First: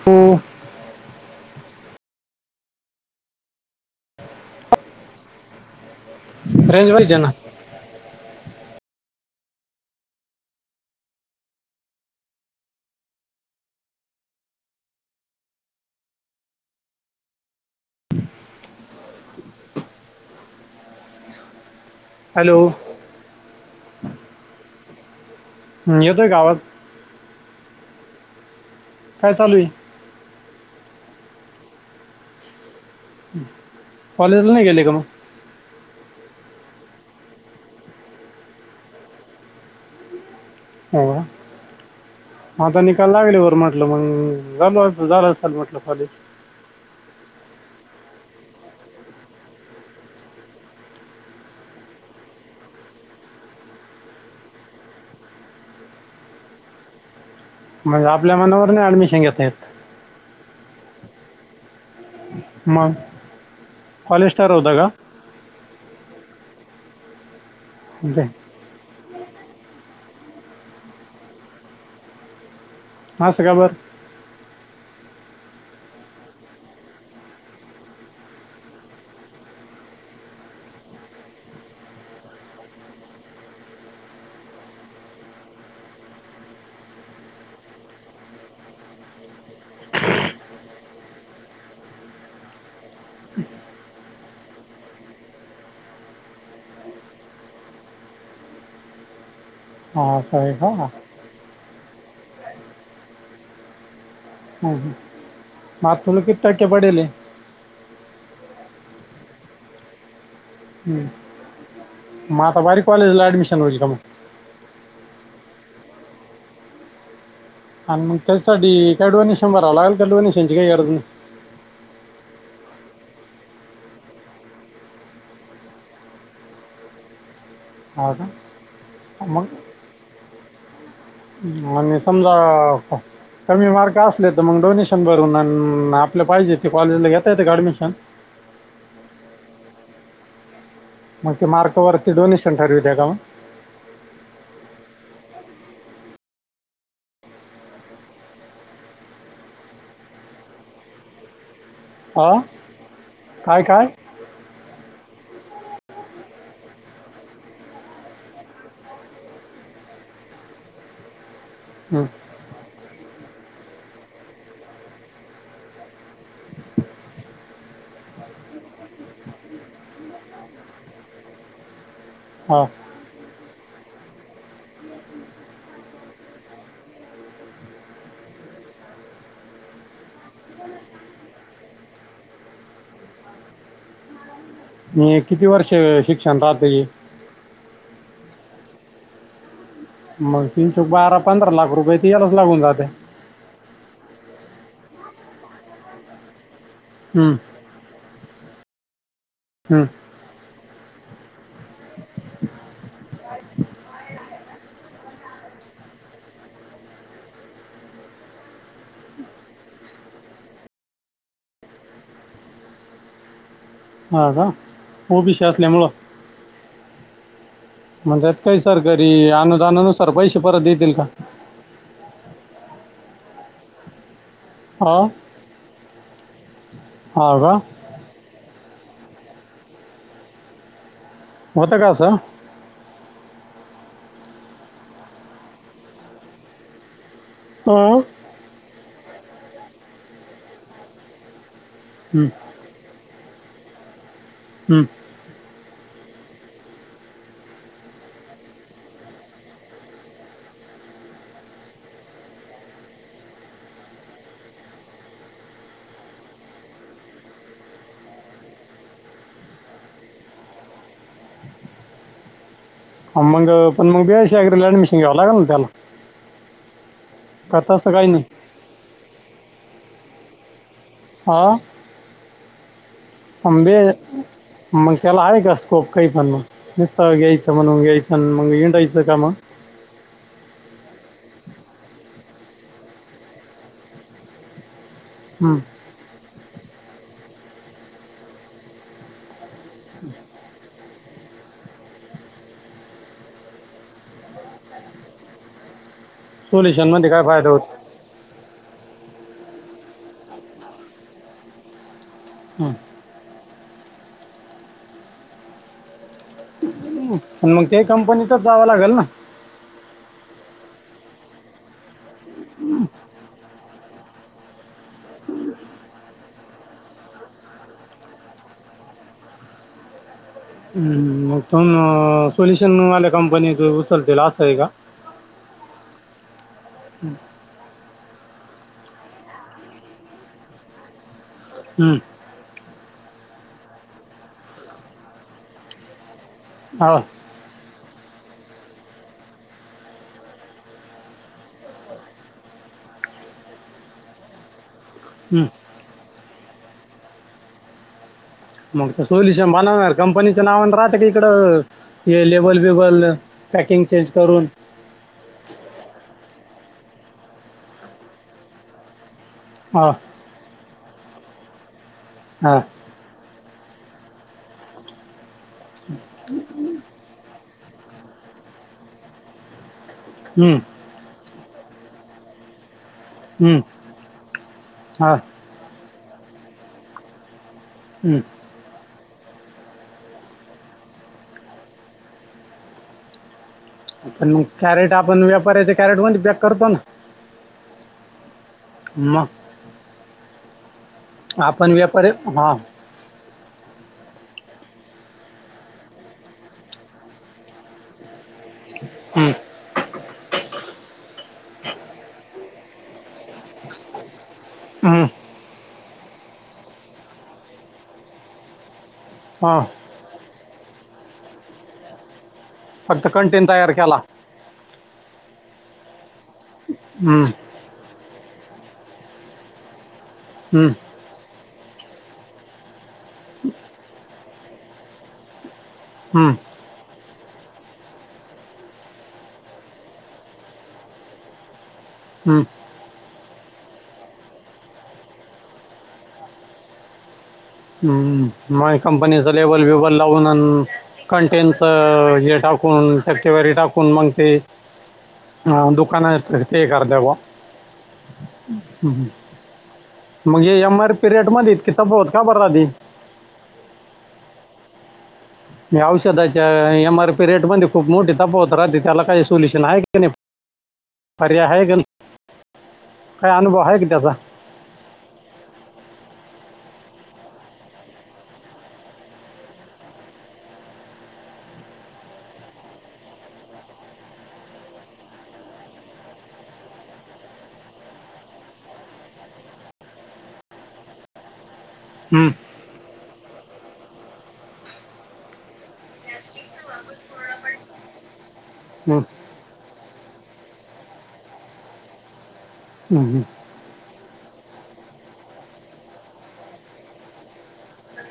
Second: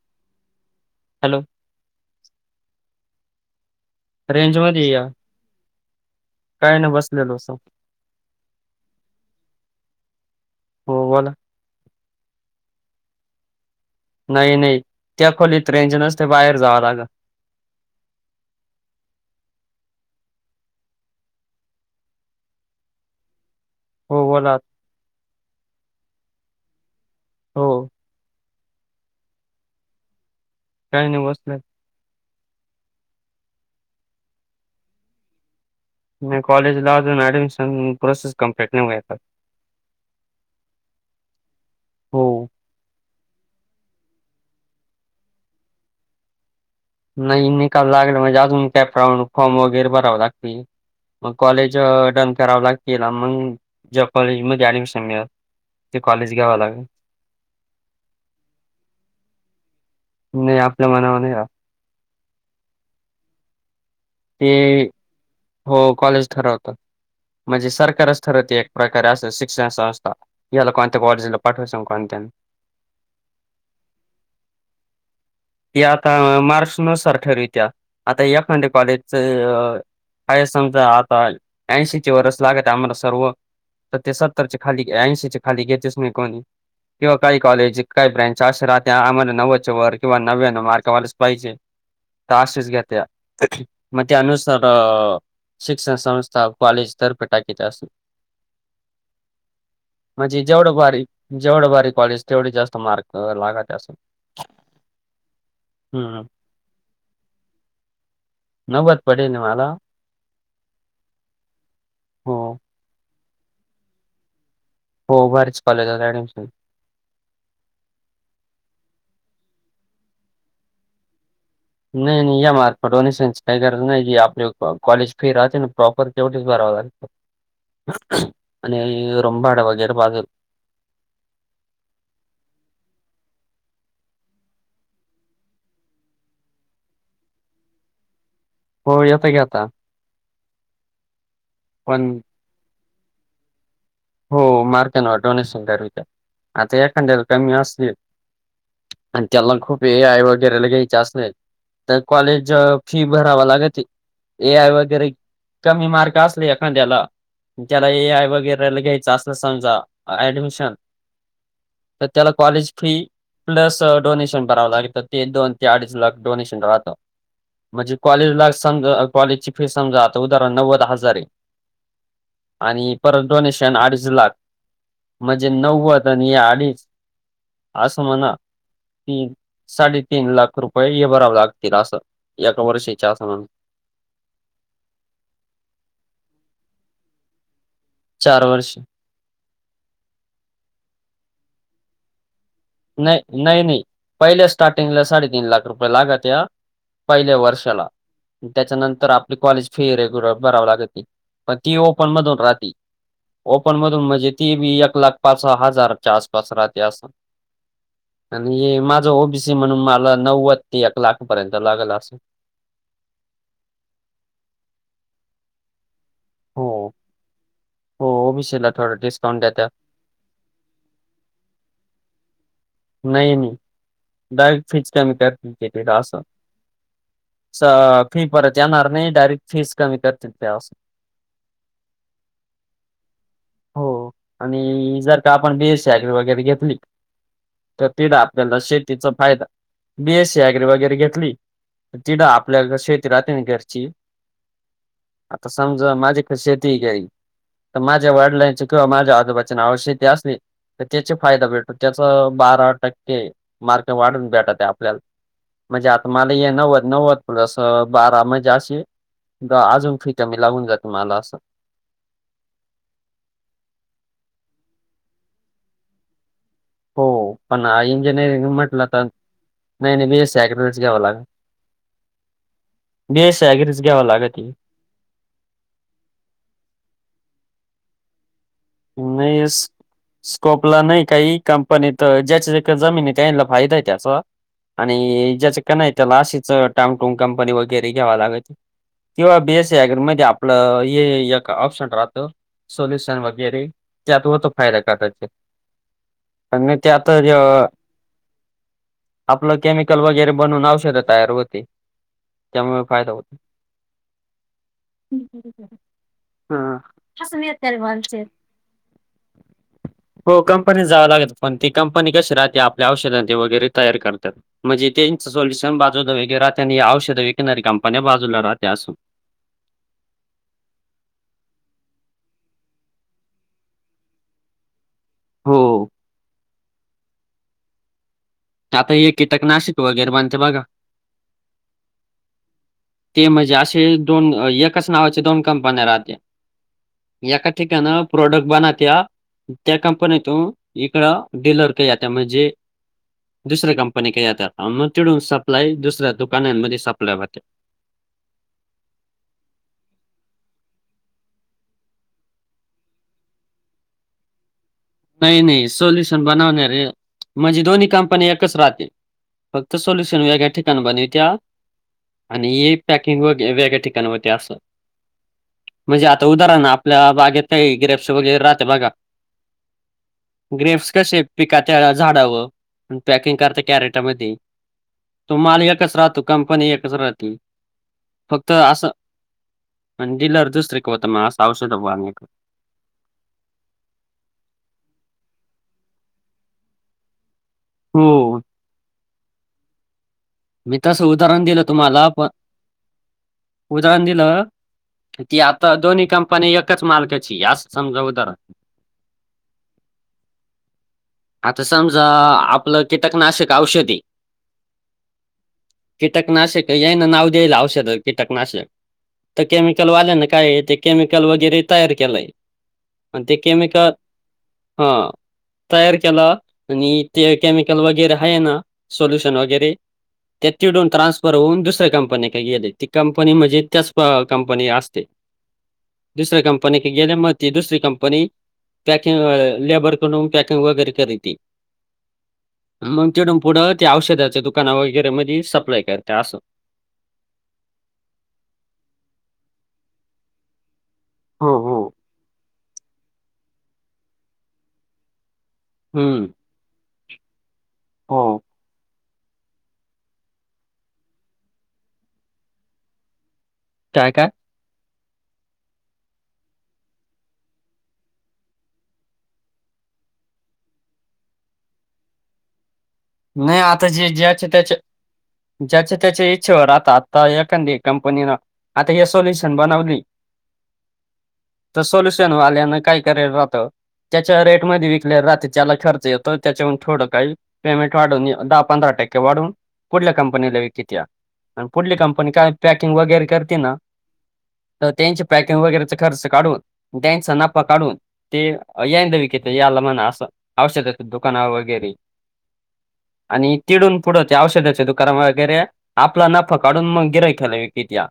हो hello range मध्ये या काय ना रेंज पाहिजे बसलेलो अस हो बला नाही नाही ते आखोलीत्रेंज नसते बाहेर जाला ग [inaudible] हॅलो हो बोला ह् येतोय गवाात हो काय चालू आहे काही नाही बसलं कॉलेजला नाही गेले का मग म कॉलेज ला त ना ॲडमिशन प्रोसेस कमप्लीट नाही होया हो हता न लागलीवरर म्हटलं मग ज झालं असल म्हटलंच नाही निकाल लागला म्हणजे अजून कॅपराऊ फॉर्म वगैरे भरावं लागतील मग कॉलेज डन कराव लागते मग ज कॉलेज मध्ये आली स मि ते कॉलेज घ्यावं लागल म्हणजे आपल्या मनावर नाही ऍडमिशन घेत येत नाही आपल्या मनावर नाही मग कॉलेज ते ठरवतं का हो कॉलेज ठरवत म्हणजे सरकारच ते ठरवते प्रकार अस शिक्षण संस्थ याला कोणते कॉलेजीला पाठवा कोणत ह स खबर ती आता मारक नुसार ठरलीत्या आता एखंडे कॉलेजच अ समजा आता ऐंशी ची वरष लागत आम्हाला सर्व तर ते सत्तर खाली ऐंशी खाली घेतच म कोणी किंवा काही कॉलेज काही ब्रँच असे राहत आम्हाला नव्दचे वर्ग- किंवा नव्यान मार्कावालाच पाहिजे तासज घत मे त्या अनुसर शिक्षण संस्था कॉलेज दर्फे टाकीे जा अस [inaudible] असं म्हणजे आहे जेवढ का हं, बारी जेवढ बारी कॉलेज तेवढी जास्त मार्क लागाात असून हो मातलं कती टक्या पडले नवबत पडेल मला हो म तर भारी कॉलेजला अॲडमिशन होईल का म हो भारीच कॉलेजात ऍडमिशन आणि मग त्यासाठी कडवा निशंभरावं लागेल कडव निशांची काही गरज नाही नाहीय नाही या मारका पण टेनेशन काय गरज आप कॉलेज फी राहचे प्रॉपर केवढ हा आणि का मग रम्बा आड व घैर पाज आणि समजा कमी मार्क असले तर मग डोनेशन भरून आपलं पाहिजे ते कॉलेजला घेता येते का ऍडमिशन हो येतं की आता मग ते पण मार्कवरती डोनेशन ठरवीती का मग हो मार्कनवर डोनेशन ठरवू त्या आता एखाद्याला कमी असतील आणि त्यांना खूप ए आय वगैरेला घ्यायचे असले तर हा कॉलेज फी भरावा काय लागत काय ए आय वगैरे कमी मार्क असले एखाद्याला त्याला ए आय वगैरे ग्याच असेल असमाज ऍडमिशन हं. तेला कॉलेज फ्री प्लस डोनेशन भरावं लागतं ते दोन ते अडीच लाख डोनेशन राहतं म्हणजे कॉलेजला समज कॉलेजची फी समजा आता उदाहरण नव्वद हजारे हा आणि पर डोनेशन अडीच लाख, म्हणजे नव्वद आणि अडीच आ समाना तीन साडेतीीन लाख रुपये हे भरावे लागतील, असं एका वर्षीच्या म्ह म किती वर्ष शिक्षण राहते. चार वर्ष. मग तिनचौक बारा पंधरा लाख रुपये त नाही नाही नाही पहिल्या स्टार्टिंगला साडेतीीन लाख रुपये लागत या. हं, पहिल्या वर्षाला त्याच्यानंतर आपली कॉलेज हं. फी रेग्युलर भराव लागेते. पती ओपन मधून राहाती. ओपन मधून म्हणजे ती बी एक लाख पाच स हजारच्या आसपास राहते असं. ह आणि माझं ओबीसी म्हणून मला नव्वद ते एक लाख पर्यंत लागेल असं. हा का ओ बी शी असल्या मुळ हो. हो मग त्यात काही ओबीसीला सर थोडं करी डिस्काउंट देत्या अनुदाननुसार पैसे परत देतील का नाही मी डायरेक्ट फिच हा का म करतला असं. हा का फी परत येणार नाही डायरेक्ट फीज कमी करतील त्यावस होता कासां हो आणि जर का आपण बी स सी ऍग्री वगैरे घेतली. तर हां तिड आपल्याला शेतीचा फायदा बी एस सी ऍग्री वगैरे घेतली. तिड हं, आपल्याला शेती राहते ना घरची हम्म. आता समजा माझी पण शेती घई तर माझ्या वडिलांचे किंवा माझ्या आजोबाच्या नावाने शेती असली तर त्याचे फायदा भेटतो त्या बारा टक्के मार्क वाढून भेटत आपल्याला म्हणजे आता मला हे नव्वद नव्वद प्लस बारा म्हणजे अशी ग अजून फी कमी लागून जाते मला असं. हा मग पण मग बी एस शी ऍग्री ला ऍडमिशन घ्यावं लागल ना त्याला हो का पण तसं काही नाही इंजिनिअरिंग म्हटलं तर नाही नाही, बी एस सी ऍग्रीलाच हा. बीएससी अंबे ऍग्रीच घ्यावं लागत मग त्याला आहे का स्कोप काही पण मग नुसता घ्यायच. म्हणून घ्यायचं, न मग हिंडायचं का मग नाही स स्कोपला नाही काही कंपनीत ज्याच्या इथ जमीन आहे, त्याला फायदा आहे त्याचा आणि हं. ज्याचं का नाही त्याला अशीच टाम टूंग कंपनी वगैरे घ्यावा लागते. किंवा बीएसी ऍग्री मध्ये आपलं हे एक ऑप्शन राहत, सोल्युशन वग वगैरे त्यात होतो फायदा कदाचित आणि नाही ते सोल्युशनमध्ये आता काय ज फायदा होतो आपलं केमिकल वगैरे बनवून औषधं तयार होते हं. त्यामुळे फायदा होत. हा पण मग तेही कंपनीतच जावं लागल ना. हो कंपनी जावं लागत पण ती कंपनी कशी राहते. आपल्या औषध न ते वगैरे तयार करतात. म्हणजे त्याच सोल्युशन बाजूला वेगळं राहत, आणि औषध विकणारी कंपन्या बाजूला राहत्या अस हम्म. मग तोन सोल्युशन वाल्या कंपनीच उचलतील असं आहे का. हो. आता हे कीटक नाशक वगैर बनत्या बघा. हं. ते म्हणजे असे दोन एकच नावाचे दोन कंपन्या राहत्या. हाव तीकन प्रोडक्ट बनात्या त्या कंपनीतून, इकड डीलर क येत्या म्हणजे दुसऱ्या कंपनी क येत्या, आन मग तिडून हं. सप्लाय दुसऱ्या दुकानांमध्ये सप्लाय व्हत्या. मग ते सोल्युशन बनवणार, कंपनीच्या नावान राहत का इकडं हे लेबल बिबल? पॅकिंग चेंज करून नाही नाही, सोल्युशन बनवणारे म्हणजे दोन्ही कंपनी एकच राहती. फक्त हा सोल्युशन वेगळ्या ठिकाण बनवित्या आणि हा हे पॅकिंग वगैरे वेगळ्या ठि ठिकाणी होत्या आसं. म्हणजे आता उदाहरण, आपल्या बागेतही ग्रेप्स वगैरे राहते बघा. हं, ग्रेप्स कशे पिकात्या झाडावर आन पॅकिंग करता हं, कॅरेटामधी, हा तो माल एकच राहतो कंपनी एकच राहती हम्म. फक्त आसं. आणि डिलर दुसरीक होता मा, आसा औषध फवारणी क पण मग, कॅरेट आपण व्यापाराच्या कॅरेट मधी पॅक करतो ना. हो. म. मी तस उदाहरण दिलं तुम्हाला पन हा उदाहरण दिलं की ती आता, दोन्ही कंपनी एकच मालकाची ए अस समजा उदाहरण हम्म. आता समजा, आपलं कीटकनाशक औषध ए हम्म. कीटकनाशक याना नाव द्यायला, औषधं कीटकनाश तर हा केमिकल वाल्या न काय ते, केमिकल वगैरे तयार केलंय फक्त आणि ते कंटेन तयार केमिकल केला. हा तयार केला आणि हम्म. ते केमिकल वगैरा आहे ना सोल्युशन वगैरे त्यात हम्म. चिडवून ट्रान्सफर होऊन दसत कंपनी का ये ती कंपनी म्हणजे त्याच प कंपनी असते. हम्म. दुसऱ्या कंपनी क गेले मती दुसरी कंपनी पॅकिंग लेबरकडून पॅकिंग वगैरे करिते. हम्म! मग तेतूनन पुढं त्या औषधाच्या दुकाना वगैरे मध्ये सप्लाय करत असं हम्म माई कंपनीचं लेबल बेबल लावून हो, हो. कंटेनचं हे टाकून, टक्केवारी टाकून मंगते हा दुकाना हं. ते कर दव हो. मग एम आर पीरिड मध्ये इतकी तफावत? का बरलादी? काय काय? म औषधाच्या एम-आर-पी रेट मध्ये खूप मोठी तफावत राहते त्याला काही सोल्युशन आहे की नाही? परर्या हाय गल. नाही आता जे ज्याचे त्याच्या ज्याचे त्याच्या इच्छेवर आता आता एखादी कंपनीन आता हे सॉल्युशन बनवलीय. [unintelligible] तर सोल्युशन वाल्यान काय करायल राहतं? त्याच्या रेटमध्ये विकले राहते त्याला खर्च येतो त्याच्यावरून थोडं काही पेमेंट वाढून दहा पंधरा टक्के वाढून पुढल्या कंपनीला विकती या. आणि पुढली हम्म, कंपनी काय पॅकिंग वगैरे करती ना तर त्यांची पॅकिंग वगैरेचा खर्च काढून त्यांचा नफा काढून ते [unintelligible] हम्म, विकते याला म्हणा असं औषधाचं दुकान वगैरे. हम हम. आणि तिकडून पुढं त्या औषधाचे दुकान वगैरे आपला नफा काढून मग गिरायकाला विकत्या.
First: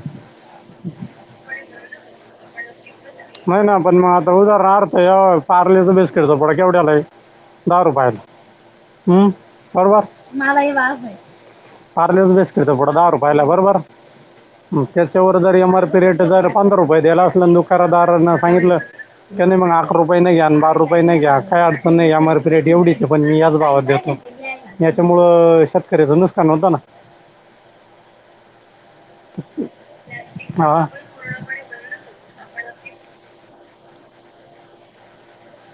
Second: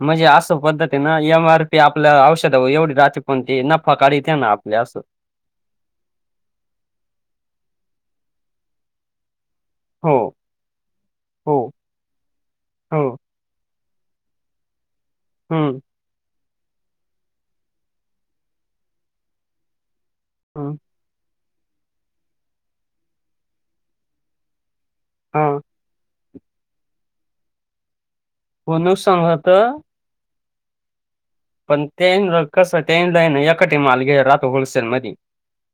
म्हणजे असं पद्धती ना एम आर पी आपल्या औषध एवढी रा नाही ना पण मग आता उदाहरणार्थ आहे पार्लेच बिस्किटचा पुढा केवढ्याला आहे दहा रुपयाला बरोबर हो म हो पारलेच बिस्कीटचा हो पुढा रुपयाला आहे बरोबर त्याच्यावर जर M hmm R P rate पंधरा रुपये द्यायला असला दुकानदार सांगितलं त्या नाही मग आठ रुपये घ्या आणि हम्म, बारा रुपये घ्या काय अडचण नाही एम आर पि रेट एवढीच पण मी याच भावात देतो हा याच्यामुळ शेतकऱ्याचं नुसतं नव्हताना हो नुकसान होत हा पण त्या कस त्या एकाट माल घे राहतो होलसेल मध्ये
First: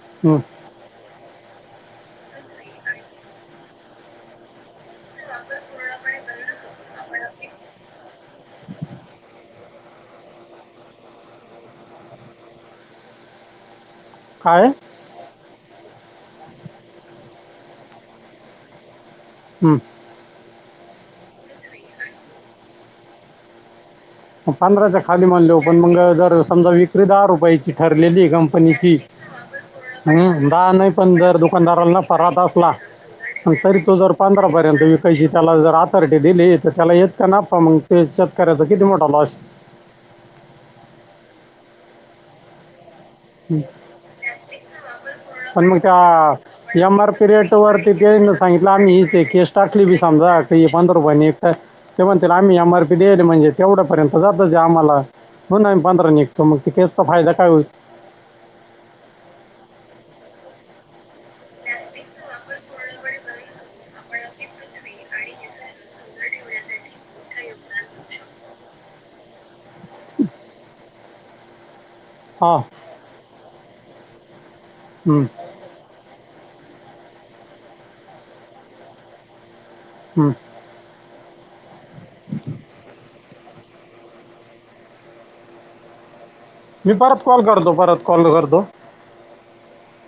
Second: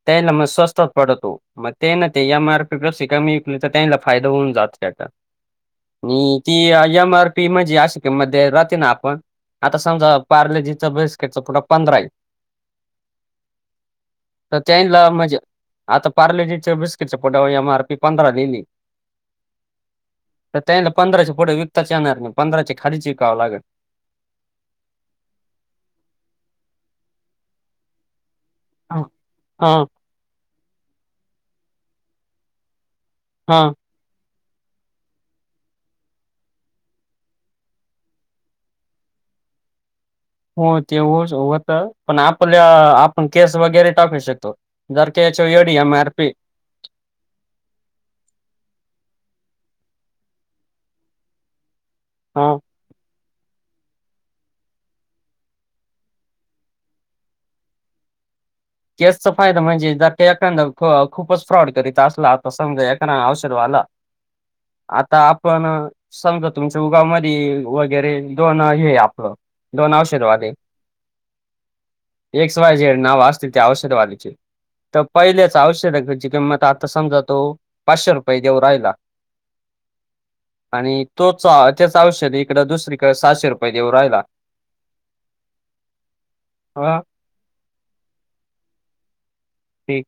त्याला हम्म, म स्वस्त पडतो मग ते ना ते एमआरपी पेक्षा कमी विकली तर त्यांला फायदा होऊन जात त्या आणि ती एम आर पी म्हणजे आशिके मध्ये राहते ना आपण आता समजा पार्लेजीच बिस्केटच पुडा पंधरा आहे तर काय त्या ला मजा आता पार्लेजीच्या बिस्किटच्या पोटवर एम आर पी पंधरा दिली. हम्म तर त्याला पंधराचे पुढ विकताच येणार नाही पंधराची खालिच विकावं लागल पंधराच्या खाली मानले पण मग जर समजा विक्री दहा रुपयाची ठरलेली का पण हिची हा हम्म दहा नाही पण दर दुकानदारांना परात असला हो हा तरी तो जर पंधरापर्यंती विकायची त्याला जर ऑथॉरिटी दिली तर त्याला येत का ना प मग ते शेतक्याचं किती मोठा तलाश हो ते होश व्हत पण आपल्या आपण केस वगैरे टाकू शकतो. जर का याच्यावर पण एवढी मग एम आर पी त्या एम आर पी रेट वरती त्यांन सांगितलं आम्ही ही जी केस टाकली बी समजा की हे पंधरवानी ईकताय ते म्हणतेल हा आम्ही एम आर पी दे म्हणजे तेवढ्या पर्यंत जातचे आम्हाला पंधरा निघतो मग केसचा फायदा काय होईल? केसचा फायदा म्हणजे ज एखांद ख खूपच फ्रॉड करीत असला त समजा एखाद्या औषध वाल [unintelligible] आता आपण संग तुमच्या उगाव मदी वगैरे दोन हे आपलं दोन औषधवादी. एक्स हां वाय झेड नाव असतील ते औषधवालीचे तर हं. पहिलेच औषध किंमत आता समजा तो पाचशे रुपये देऊ राहिला हं. आणि तोच त्याच औषध इकडं दुसरीक सहाशे रुपेये देऊ राहिला [unintelligible] मी ह परत कॉल करतो, परत कॉल करतो. ठिक